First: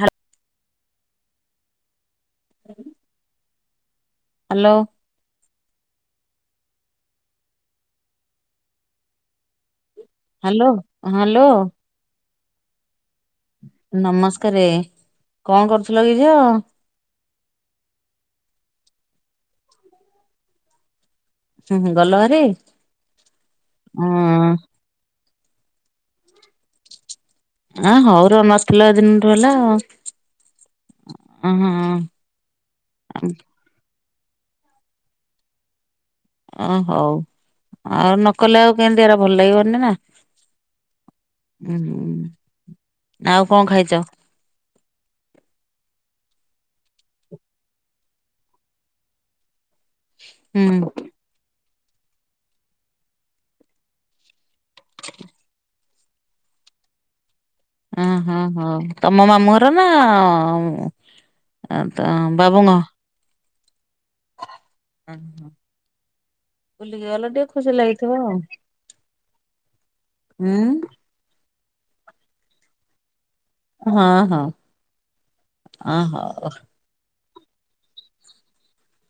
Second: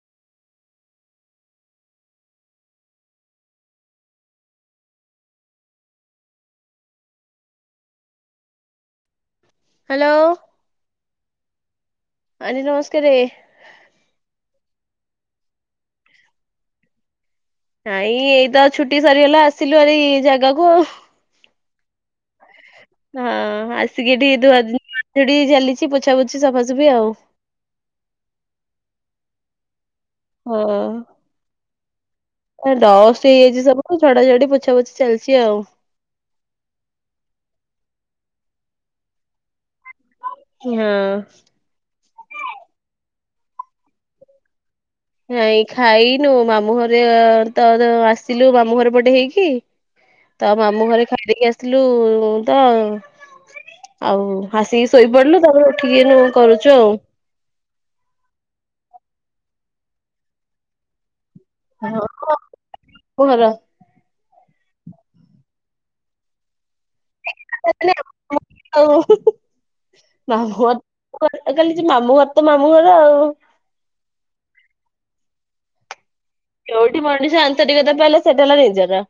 Hello. [inaudible] Hello. Hello. Hello ହଁ hello aunty ନମସ୍କାରେ। ନମସ୍କାରେ କଣ କରୁଥିଲ କି ଝିଅ? ନାଇଁ ଏଇତ ଆଉ ଛୁଟି ସରିଗଲା ଆସିଲୁ ହାରି ଜାଗାକୁ ଆଉ। ହୁଁ, ହୁଁ, ଗଲ ଭାରି? ହଁ, ଅ ଆସିକି ଟିକେ ଧୁଆ ଧୋଇ ଚାଲିଛି ପୋଛା ପୋଛି ସଫାସୁଫି ଆଉ। ଆ ହଉ ର ନଥିଲା ଦିନଠୁ ହେଲା ଆଉ। ଅ ହଁ ଓହ ଡଷ୍ଟ ହେଇଯାଇଛି ସବୁ। ଝଡା ଝଢି ପୋଛା ପୋଛିି ଚାଲିଛି ଆଉ। ଓ ହଉ ଆଉ ନକଲେ ଆଉ କେମିତି ଏରା ଭଲ ଲାଗିବନି ନା ହଁ। ହୁଁ ଆଉ କଣ ଖାଇଛ? ନାଇଁ ଖାଇନୁ ମାମୁ ଘରେ ତ ଆସିଲୁ ମାମୁ ଘର ପଟେ ହେଇକି। ତ ହୁଁ ମାମୁଁ ଘରେ ଖାଇିଦେଇକି ଆସିଲୁ ତାଇଁ ଆଉ ଆସିକି ଶୋଇପଡିଲୁ ତା ପରେ ଉଠିକି ସବୁ କରୁଛୁ ଆଉ। ଓହୋ ହୋ ତମ ମାମୁଁ ଘର ନା ଏ ତ ଅ ବାବୁଙ୍କ କୁ ହର ଅ ହଁ। ବୁଲିକି ଗଲ ଟିକେ ଖୁସି ଲାଗିଥିବ ଆଉ ଆଉ ଉଁ ମୁଁ କହିଲି ଚି ମାମଁ ଘର ତ ମାମୁଁ ଘର ଆଉ। ହଁ ହଁ ହଁ ହଉ। ଯୋଉଠି ମଣିଷ ଆନ୍ତରିକତା ପାଇଲେ ସେଟା ହେଲା ନିଜର।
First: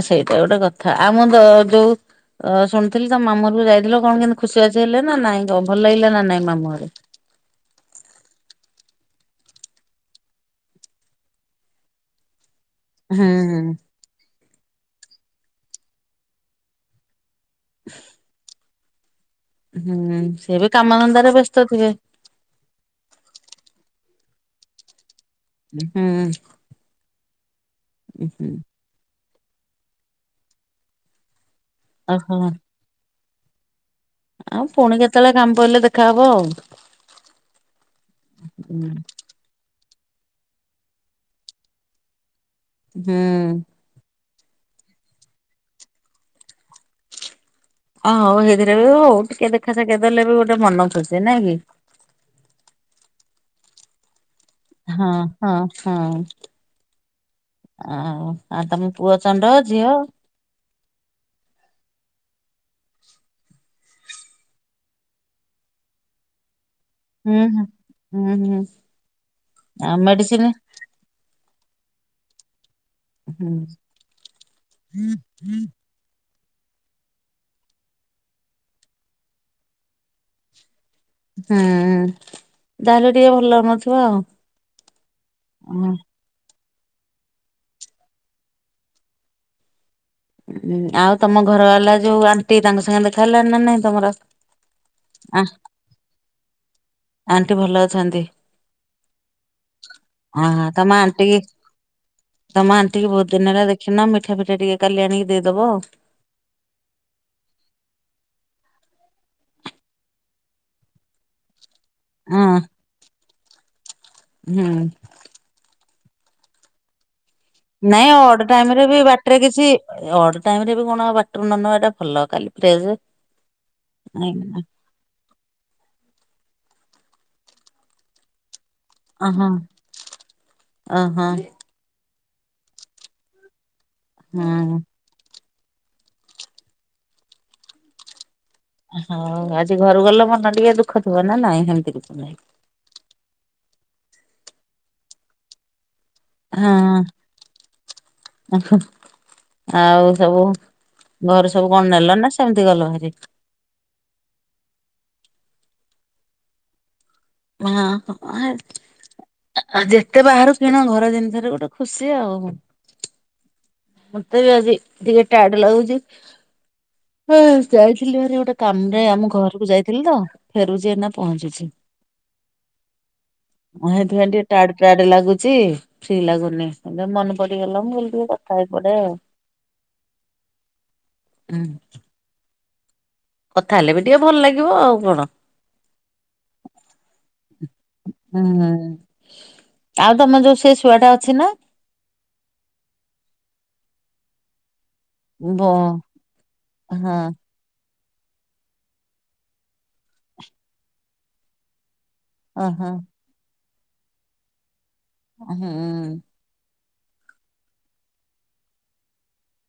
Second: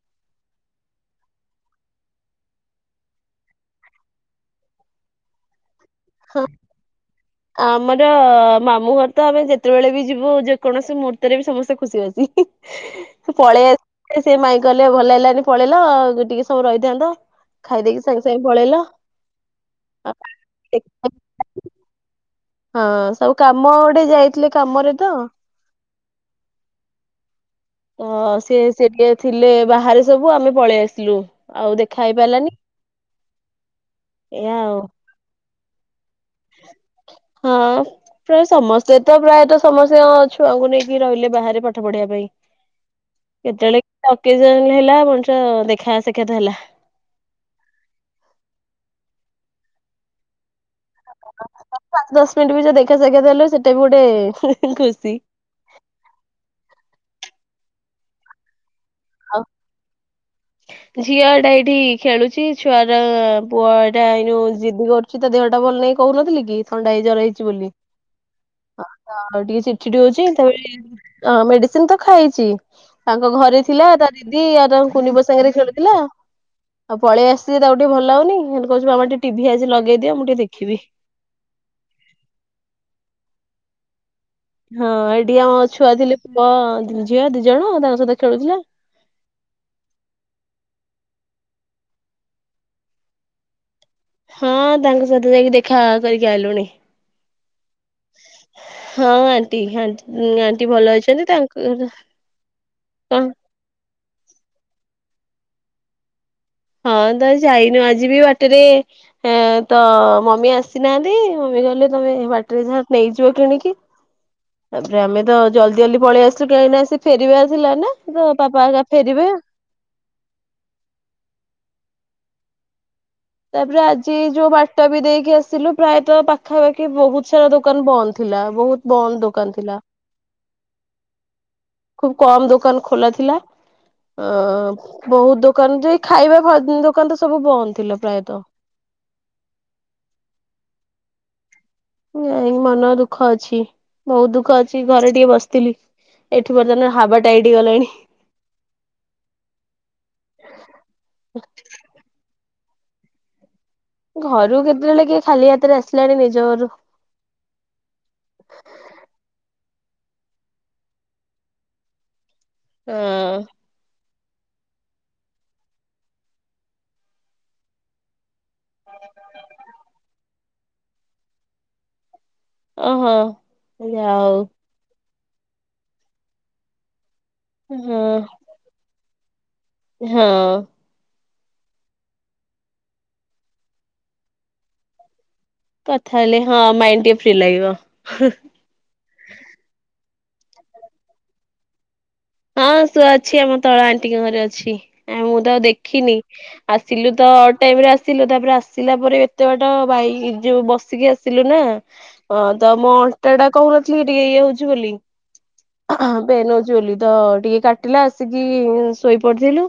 ଓ ସେଇଟା ଗୋଟେ କଥା ଆମ ତ ଯୋଉ ତ ଶୁଣିଥିଲି ତମ ମାମୁଁ ଘରକୁ ଯାଇଥିଲ କଣ କେମିତି ଖୁସିବାସି ହେଲେ ନା ନାଇଁ ଭଲ ଲାଗିଲା ନା ହଁ ନାଇଁ ମାମୁଁ ଘରେ? ଆମର ମାମୁଁ ଘର ତ ଆମେ ଯେତେବେଳେ ବି ଯିବୁ ଯେକୌଣସି ମୁହୂର୍ତ୍ତରେ ବି ସମସ୍ତେ ଖୁସିବାସି। ହୁଁ ପଳେଇ ହୁଁ। ଆସ ସେ ମାଇଁ କହିଲେ ଭଲ ହେଲାନି ପଳେଇଲ ଆଉ ଟିକେ ସମୟ ରହିଥାନ୍ତ। ଖାଇଦେଇକି ସାଙ୍ଗେ ସାଙ୍ଗେ ପଳେଇଲ। ହୁଁ ସେ ବି କାମଧନ୍ଦାରେ ବ୍ୟସ୍ତ ଥିବେ। ହଁ ସବୁ କାମ ଗୋଟେ ଯାଇଥିଲେ କାମରେ ତ। ହୁଁ। ତ ହୁଁ। ସେ ସେ ଟିକେ ଥିଲେ ବାହାରେ ସବୁ ଆମେ ପଳେଇ ଆସିଲୁ ଆଉ ଦେଖା ଓହୋ ହେଇପାରିଲାନି। ଆଉ ପୁଣି କେତେବେଳେ କାମ ପଡିଲେ ଦେଖାହବ ଆଉ। ହଁ ପ୍ରାୟ ହୁଁ ସମସ୍ତେ ତ ପ୍ରାୟତଃ ସମସ୍ତ ଛୁଆଙ୍କୁ ନେଇକି ରହିଲେ ବାହାରେ ପାଠ ପଢିବା ପାଇଁ ହୁଁ କେତେବେଳେ ଅକେଜନ ହେଲା ମଣିଷ ଦେଖା ସାକ୍ଷାତ ହେଲା। ଓ ହଉ ହେଇଥିରେ ବି ହଉ ଟିକେ ଦେଖାସାଖ୍ୟାତ୍ ହେଲେ ବି ଗୋଟେ ମନ ଖୁଛି ନାଇଁ କି? ପାଞ୍ଚ ଦଶ ମିନିଟ୍ ବି ଯିଏ ଦେଖାସାଖ୍ୟାତ୍ ହେଲେ ସେଇଟା ବି ଗୋଟେ ହଁ ଖୁସି। ହଁ ହଁ ଆଉ ତମେ ପୁଅ ଆଉ ଚଣ୍ଡ ଝିଅ? ଝିଅ ଟା ଏଇଠି ଖେଳୁଛି ଛୁଆର ପୁଅଟା ଏଇ ଜଉ ଜିଦି କରୁ ତା ଦେହଟା ଭଲ ନାଇଁ କହୁନଥିଲି କି? ଥଣ୍ଡା ହେଇ ଜର ହୁଁ ହେଇଛି ହୁଁ। ବୋଲି ହୁଁ ହୁଁ ଟିକେ ଛିଡ୍ ଛିଡ୍ ଆଉ ହଉଛି ମେଡିସିନ ତାପରେ ଅଁ ମେଡିସିନ୍ ତ ଖାଇଛି ତାଙ୍କ ଘରେ ଥିଲା ତା ଦିଦି ଆ ତାଙ୍କ ହୁଁ। କୁନିପୁଅ ସାଙ୍ଗରେ ଖେଳୁ ହେଲା ପଳେଇଆସିଛିି ତାକୁ ଟିକେ ଭଲ ଲାଗୁନି ହେଠୁ କହୁଛି ବାବା ଟିକେ ଟିଭି ଆଜି ଲଗେଇ ଦିଅ ମୁଁ ଟିକେ ଦେଖିବି। ହୁଁ ଯାହେଲେ ଟିକେ ଭଲ ଲାଗୁନଥିବ ଆଉ। ହଁ ଏଠି ଆମ ଛୁଆ ଥିଲେ ପୁଅ ଝିଅ ଦି ଜଣ ତାଙ୍କ ସହିତ ଖେଳୁଥିଲା। ଉ ଆଉ ତମ ଘର ବାଲା ଯୋଉ ଆଣ୍ଟି ତାଙ୍କ ସାଙ୍ଗେ ଦେଖା ହେଲାଣି ନା ନାଇଁ ତମର? ହଁ ତାଙ୍କ ସହିତ ଆ ଯାଇକି ଦେଖା କରିକି ଆଇଲୁଣି। ଆଣ୍ଟି ଭଲ ଅଛନ୍ତି? ହଁ ଆଣ୍ଟି ଆଣ୍ଟି ଭଲ ଅଛନ୍ତି ତାଙ୍କ ଘର ତମେ ଆଣ୍ଟିକି ବହୁତ ଦିନ ହେଲା ଦେଖିନ ମିଠା ଫିଠା ଟିକେ କାଲି ଆଣିକି ଦେଇଦବ ଆଉ। ହଁ ତ ଯାଇନୁ ଆଜି ବି ବାଟରେ ହେଁ ତ ମମି ଆସିନାହାନ୍ତି ମମି କହିଲେ ତମେ ହଁ। ବାଟରେ ଯାହା ନେଇଯିବ କିଣିକି ହୁଁ ତାପରେ ଆମେ ତ ଜଲଦି ଜଲଦି ପଳେଇଆସିଲୁ କାହିଁକି ନା ସେ ଫେରିବା ନାଇଁ ଅଡ ଟାଇମ୍ ରେ ବି ବାଟରେ କିଛି ଅଡ ଟାଇମ୍ ରେ ବି କଣ ବାଟରୁ ନ ନବାଟା ଭଲ କାଲି ଫ୍ରେସ୍ ତାପରେ ଆଜି ଯୋଉ ବା ଟା ବି ଦେଇକି ଆସିଲୁ ପ୍ରାୟତଃ ପାଖାପାଖି ବହୁତ ସାରା ଦୋକାନ ବନ୍ଦ ଥିଲା ବହୁତ ବନ୍ଦ ଓହୋ ଦୋକାନ ଥିଲା। ହୁଁ। ଖୁବ କମ୍ ଦୋକାନ ଖୋଲା ଥିଲା ଅ ବହୁତ ଦୋକାନ ଯେ ଖାଇବା ଫାଇ ଦୋକାନ ତ ସବୁ ବନ୍ଦ ଥିଲା ପ୍ରାୟତଃ। ହଉ ଆଜି ଘରୁ ଗଲ ମନ ଟିକେ ଦୁଃଖ ଥିବ ନା ନାଇଁ ହେମିତି କି ନାଇ ମନ ଦୁଃଖ ଅଛି ବହୁତ ଦୁଃଖ ଅଛି ଘରେ ଟିକେ ବସିଥିଲି। ଏଠି ବର୍ତ୍ତମାନ ହାବାଟାଇଟି ହେଇଗଲାଣି। [unintelligible] ଆଉ ସବୁ ଘରେ ସବୁ କଣ ନେଲ ନା ସେମିତି ଗଲ ଭାରି? ଘରୁ କେତେବେଳେ କିଏ ଖାଲି ହାତରେ ଆସିଲାଣି ନିଜ ଘରୁ? ହଁ ହଁ [unintelligible] ଆଉ ଯେତେ ବାହାରୁ କିଣ ଘର ଜିନିଷରେ ଗୋଟେ ଖୁସି ଆଉ। ହଁ। ମତେ ବି ଆଜି ଟିକେ ଟାଏଡ ଲାଗୁଛି ହଁ ଯାଇଥିଲି ଭାରି ଗୋଟେ କାମରେ ଆମ ଘରକୁ ଯାଇଥିଲି ତ ଫେରୁଛି ନା ପହଞ୍ଚୁଛି। ଓହୋ ମୁଁ ହେଥିପାଇଁ ଯାଉ ଟିକେ ଟାଡ଼ ଟାଏଡ ଲାଗୁଛି ଫି ଲାଗୁନି ଏବେ ମନେ ପଡିଗଲା ମୁଁ ହଁ କହିଲି ଟିକେ କଥା ହେଇପଡେ ଆଉ। ହଁ। ହୁଁ। କଥା ହେଲେ ବି ଟିକେ ଭଲ ଲାଗିବ ଆଉ କଣ? କଥା ହେଲେ ହଁ ମାଇଣ୍ଡ ଟିକେ ଫ୍ରି ଲାଗିବ। ହଁ। ଆଉ ତମର ଯୋଉ ସେଇ ଶୁଆ ଟା ଅଛି ନା? ହଁ ଶୁଆ ଅଛି ଆମ ତଳ ଆଣ୍ଟିଙ୍କ ଘରେ ଅଛି। ଆ ମୁଁ ତ ବ ଦେଖିନି ଆଉ ସିଲୁ ହଁ ତ ଟାଇମରେ ଆସିଲୁ ତାପରେ ଆସିଲା ପରେ ଏତେ ବାଟ ବାଇ ଯୋଉ ବସିକି ଆସିଲୁ ନା ହଁ ତ ଓହୋ ମୁଁ ଅଣ୍ଟା ଟା କହୁ ନଥିଲି ଟିକେ ଇଏ ହଉଛି ବୋଲି ହୁଁ। ପେନ୍ ହଉଛି ବୋଲି। ତ ଟିକେ କାଟିଲା ଆସିକି ଶୋଇପଡିଥିଲୁ।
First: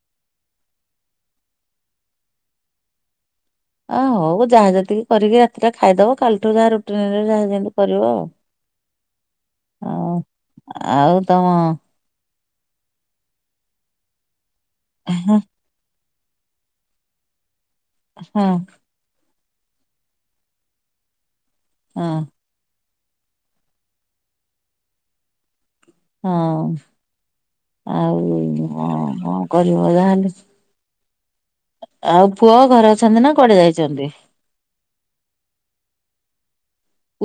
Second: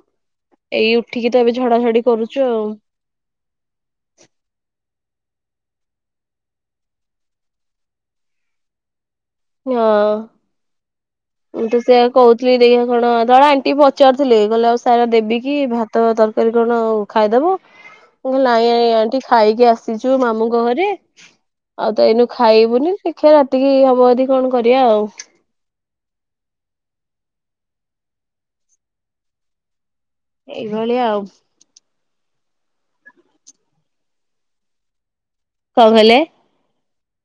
ଏଇ ଉଠିକି ତ ଏବେ ଝଡା ଝଡି କରୁଛୁ ଆଉ। ଆଃ ହଉ ଯାହା ଯେତିକି କରିକି ରାତିଟା ଖାଇଦବ କାଲିଠୁ ଯାହା ରୁଟିନ୍ ଯାହା ଯେମିତି କରିବ ଆଉ। ହଁ। ଆଉ ତମ ମୁଁ ତ ସେଆ କହୁଥିଲି ଦେଇ କଣ ତଳ ଆଣ୍ଟି ପଚାରୁଥିଲେ କହିଲେ ଆଉ ସାରା ହଁ ଦେବିକି ଭା ତ ତରକାରୀ କଣ ଖାଇଦବ ମୁଁ କହିଲି ନାଇଁ ନାଇଁ ଆଣ୍ଟି ଖାଇକି ଆସିଛୁ ମାମୁଙ୍କ ଘରେ ଆଉ ତ ହଁ ଏଇନୁ ଖା ଖାଇବୁନି ଦେଖିବା ରାତିକି ହବ ଯଦି କଣ କରିବା ଆଉ। ହଁ ଆଉ କଣ କରିବ ଯହେଲେ ଏଇ ଭଳିଆ ଆଉ। ଆଉ ପୁଅ ଘରେ ଅଛନ୍ତି ନା କୁଆଡେ ଯାଇଛନ୍ତି? କଣ କହିଲେ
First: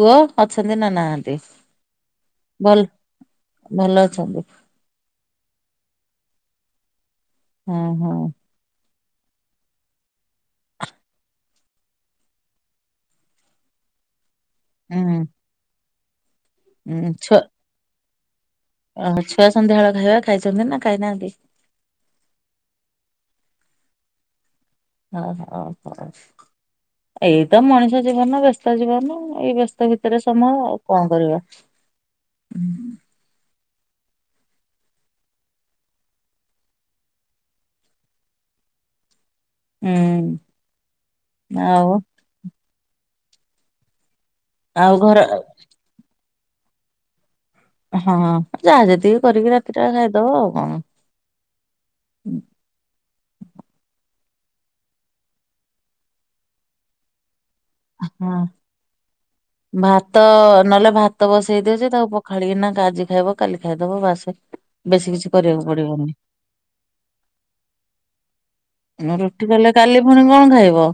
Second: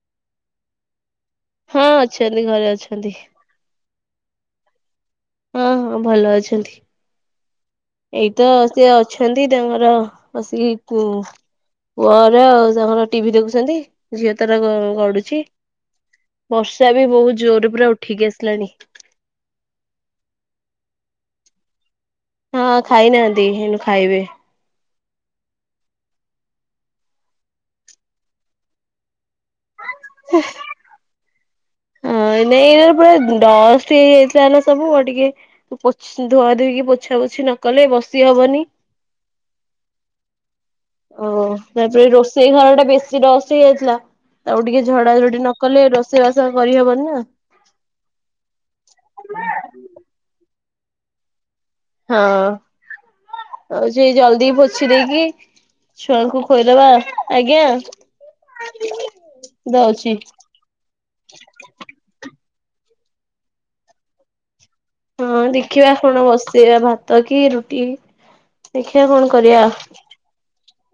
ପୁଅ ଅଛନ୍ତି ନା ନାହାନ୍ତି? ହଁ ଅଛନ୍ତି ଘରେ ଭଲ ଅଛନ୍ତି। ଭଲ ଅଛନ୍ତି। ହଁ ହଁ ଭଲ ଅଛନ୍ତି। ହଁ। ହଁ। ଏଇତ ସେ ଅଛନ୍ତି [unintelligible] ବସିକି କୁ ପୁଅର ଆଉ ତାଙ୍କର ଟି ଭି ଦେଖୁଛନ୍ତି। ଝିଅ ତାର ହୁଁ ଗ-ଗଡୁଛି ବର୍ଷା ବି ବହୁତ ଜୋର ପୁରା ଉଠିକି ଆସିଲାଣି। ଓହ ଛୁଆ ସନ୍ଧ୍ୟାବେଳ ଖାଇବା ଖାଇଛନ୍ତି ନା ଖାଇନାହାନ୍ତି? ହଁ ଖାଇନାହାନ୍ତି ହେନୁ ଖାଇବେ। ଓହୋ ହଁ ଏଇ ତ ମଣିଷ ଜୀବନ ବ୍ୟସ୍ତ ଜୀବନ ଏଇ ବ୍ୟସ୍ତ ଭିତ ହଁ ନାଇ ଏ ପୁରା ଡଲ ଫ୍ରି ହେଇଥିଲା ନା ସବୁ ଆଉ ଟିକେ ପୋଛ୍ ଧୁଆ ଧୋଇକି ପୋଛାପୋଛି ନ କଲେ ବସି ହବନି। ହୁଁ। ଓହ ଆଉ ତାପରେ ରୋଷେଇ ଘର ଟା ବେଶୀ ରସ ହେଇଯାଇଥିଲା ତାକୁ ଟିକେ ଆଉ ଝଡା ଘର ଝଡି ନ କଲେ ରୋଷେଇ ବାସ କରି ହବନି ନା। ହଁ ଯାହା ଯେତିକି କରିକି ରାତିଟା ଖାଇଦବ ଆଉ କଣ। ହଁ। ହୋଉଛି ଜଲଦି ପୋଛି ଦେଇକି ଛୁଆଙ୍କୁ ଖୋଇଦବା ଆଜ୍ଞା। ହଁ ଦଉଛି। ଭାତ ନହେଲେ ଭା ଭତ ବସେଇ ଦିଉଛି ତାକୁ ପଖାଳିକି ନା ଆଜି ଖାଇବ କାଲି ଖାଇଦବ ବାସରେ। ହଁ ଦେଖିବା କଣ ବସେଇବା, ଭାତ କି ରୁଟି, ଦେଖିବା କଣ ରୁଟି କରିବା କଲେ କାଲି ଆଉ। ପୁଣି କଣ ଖାଇବ?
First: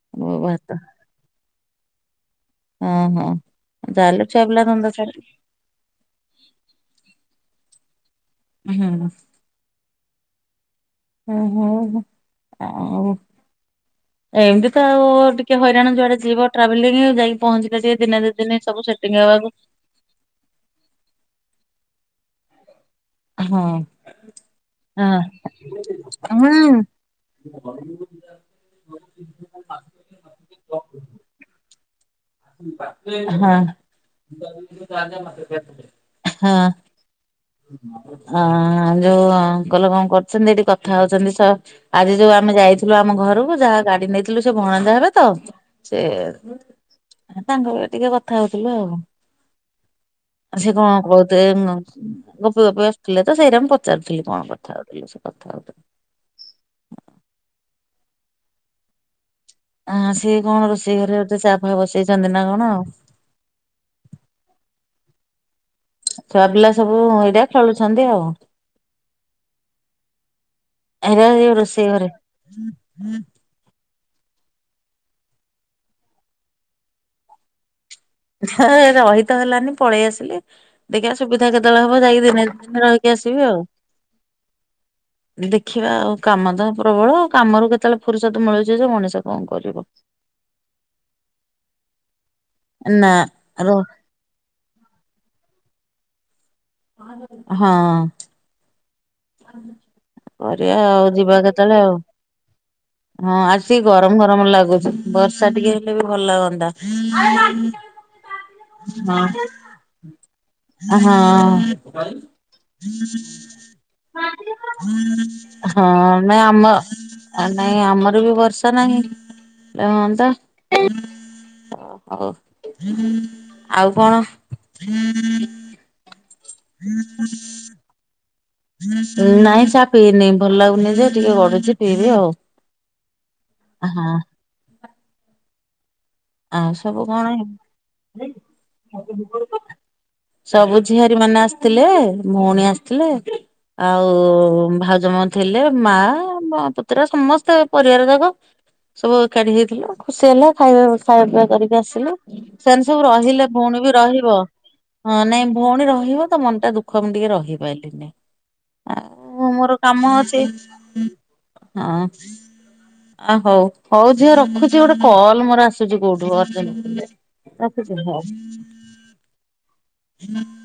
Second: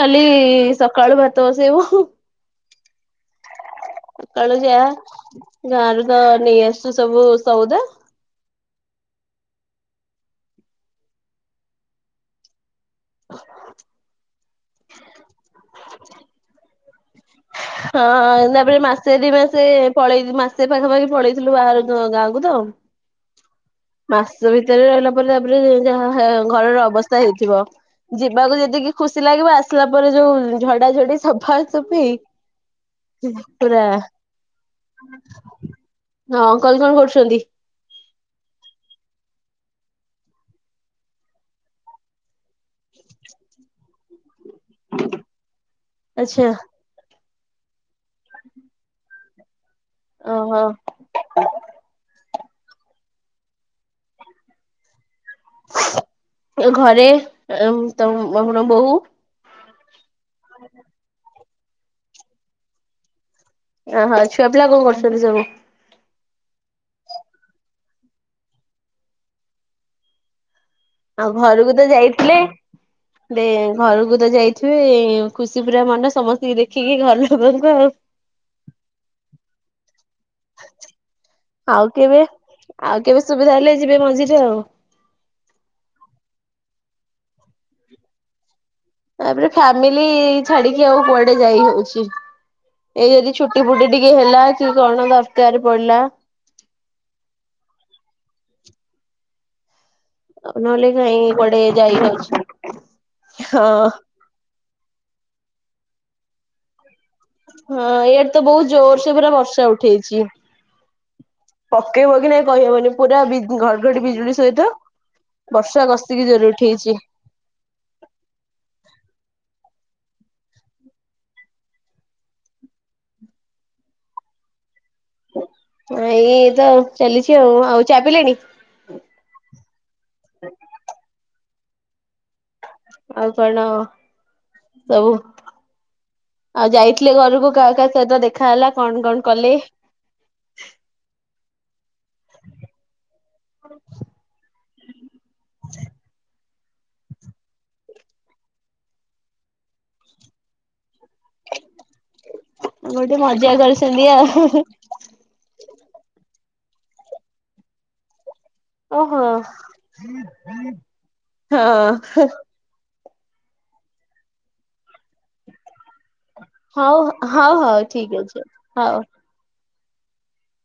କାଲି ଭାତ। ସକାଳୁ ଭାତ ବସେଇବୁ। ଓଁ ହଁ ତାହେଲେ ଛୁଆପିଲା ଧନ୍ଦା ସା ଗାଁ ରୁ ତ ନେଇଆସିଛୁ ସବୁ ସଉଦା। ହୁଁ। ହୁଁ ହୋ ହ। ଆଉ ଏମିତି ତ ଆଉ ଟିକେ ହଇରାଣ ଯୁଆଡେ ଯିବ ଟ୍ରାଭ ଲିଙ୍ଗ ଯାଇ ହଁ ତାପରେ ମାସେ ଦିମାସେ ପଳେଇ ମାସେ ପାଖାପାଖି ପଳେଇଥିଲୁ ବାହାରେ ଗାଁ କୁ ତ। ହଁ। ମାସ ଭିତରେ ହଁ ରହିଲା ପରେ ତାପରେ ଯାହା ଘରର ହୁଁ ଅବସ୍ଥା ହେଇଥିବ। ଯିବାକୁ ଯେତିକି ଖୁସି ଲାଗିବ ଆସିଲା ପରେ ଯୋଉ ଝଡାଝଡି ସଫା ସଫି। ପୁରା ହଁଁ। ହଁ ଅଙ୍କଲ କଣ କରୁଛନ୍ତି? ହଁ ଯୋଉ ଅଙ୍କଲ କଣ କରୁଛନ୍ତି, ଏଠି କଥା ହଉଛନ୍ତି ସ ଆଜି ଯୋଉ ଆମେ ଯାଇଥିଲୁ ଆମ ଘରକୁ ଯାହା ଗାଡି ନେଇଥିଲୁ ସେ ଭଣଜା ହେବେ ତ ସେ ଆଚ୍ଛା ତାଙ୍କ ଘରେ ଟିକେ କଥା ହଉଥିଲୁ ଆଉ। ଆଉ ଓହୋ ସେ କଣ ଗପି ଗପି ଆସୁଥିଲେ ତ ସେଇଟା ମୁଁ ପଚାରୁଥିଲି କଣ କଥା ହଉଥିଲେ ସେ କଥା ହଉ ଏ ଘରେ ତମର ବୋହୁ। ଆ ସିଏ କଣ ରୋଷେଇ ଘରେ ଅଛି, ଚା ଫା ବସେଇଛନ୍ତି ନା କଣ ଆଉ। ଓହୋ ଛୁଆ ପିଲା କଣ କରୁଛନ୍ତି ସବୁ? ଛୁଆ ପିଲା ସବୁ ଏଇଟା ଖେଳୁଛନ୍ତି ଆଉ। ଏ ରା ଆଉ ରୋଷେଇଘରେ। ତେ ଘରକୁ ତ ଯାଇଥିବେ ଖୁସି ପୁରା ମନ, ସମସ୍ତଙ୍କୁ ଦେଖିକି ଘର ଲୋକଙ୍କୁ ଆଉ। ହଁ ରହିତ ହେଲାନି, ପଳେଇ ଆସିଲି। ଦେଖିବା ସୁବିଧା ଆଉ କେତେବେଳେ ହବ କେବେ ଯାଇକି ଦିନେ ଦିଦିନ ଆଉ ରହିକି କେବେ ଆସିବି ସୁବିଧା ଆଉ। ହେଲେ ଯିବେ ମଝିରେ ଆଉ। ଦେଖିବା ଆଉ କାମ ତ ପ୍ରବଳ, କାମରୁ କେତେବେଳେ ଫୁରୁସତ ମିଳୁଛି ଯେ ମଣିଷ ତାପରେ କଣ କରିବ? ଫ୍ୟାମିଲି ଛାଡିକି ଆଉ କୁଆଡେ ଯାଇ ହଉଛି, ଏଇ ନା ଯଦି ଛୁଟି ର ଫୁଟି ଟି କିଏ ହେଲା କି କଣ ଦରକାର ପଡିଲା ହଁ। [inaudible] କରିବା ନହେଲେ ଆଉ ନାଇଁ ଯିବା କୁଆଡେ କେତେବେଳେ ଆଉ। ଯାଇ ହଉଛି ହଁ ଆସିକି ଗରମ ଗରମ ଲାଗୁଛି। ବର୍ଷା ଟିକେ ହେଲେ ବି ଭଲଲାଗନ୍ତା। ହଁ ଇଆଡେ ତ ବହୁତ ଜୋର ସେ ପୁରା ବର୍ଷା ଉଠେଇଛି। ଆ ହଁ। ପକେଇବ କି ନାଇଁ କହିହବନି ପୁରା ବି ଘଡଘଡି ବିଜୁଳି ସହିତ ବର୍ଷା ହଁ କଷିକି ନାଇଁ ଜୋରେ ଆମ ଉଠେଇଛି। ଆ ନାଇଁ ଆମର ବି ବର୍ଷା ନାହିଁ। ହଅନ୍ତା। ଓ ହଉ, ଆଉ କଣ? ଏଇ ଇଏ ତ ଚାଲିଛି ଆଉ, ଆଉ ଚା ପିଲେଣି? ନାଇଁ ଚା ପିଇନି। ଭଲ ଲାଗୁନି ଯେ, ଟିକେ ଗଡୁଛି। ପିଇବି ଆଉ। ଆଉ କଣ ହଁ ସବୁ? ଆଉ ସବୁ ଯାଇଥିଲେ କଣ ଘରକୁ, କାହା କାହା ସହିତ ଦେଖାହଲା, କଣ କଣ କଲେ? ସବୁ ଝିଆରୀମାନେ ଆସିଥିଲେ, ଭଉଣୀ ଆସିଥିଲେ। ଆଉ ଭାଉଜମାନେ ଥିଲେ, ମା ପୁତୁରା ସମସ୍ତେ ପରିବାର ଯାକ। ସବୁ ଏକାଠି ହେଇଥିଲୁ। ଖୁସି ହେଲା, ଖାଇବାଖାଇବା ପିଇବା କରିକି ଆସିଲୁ। ସେମାନେ ସବୁ ଗୋଟେ ରହିଲେ, ମଜା ଭଉଣୀ ବି କରିଛନ୍ତି ରହିବ। ଆଉ ହଁ ନାଇଁ ଭଉଣୀ ରହିବ ତ, ମନ ଟା ଦୁଃଖ ମୁ ଟିକେ ରହିପାରିଲିନି। ଓହୋ ଆଉ ମୋର କାମ ଅଛି, ହଁ। ଆ ହଉ ହଉ ଝିଅ ରଖୁଛି ଗୋଟେ କଲ୍ ମୋର ଆସ କୋଉଠୁ ହଉ ହଉ ହଉ ଅରଜେଣ୍ଟ ଠିକ ଅଛି ଗୋଟେ ହଉ। ରଖୁଚି ହଉ।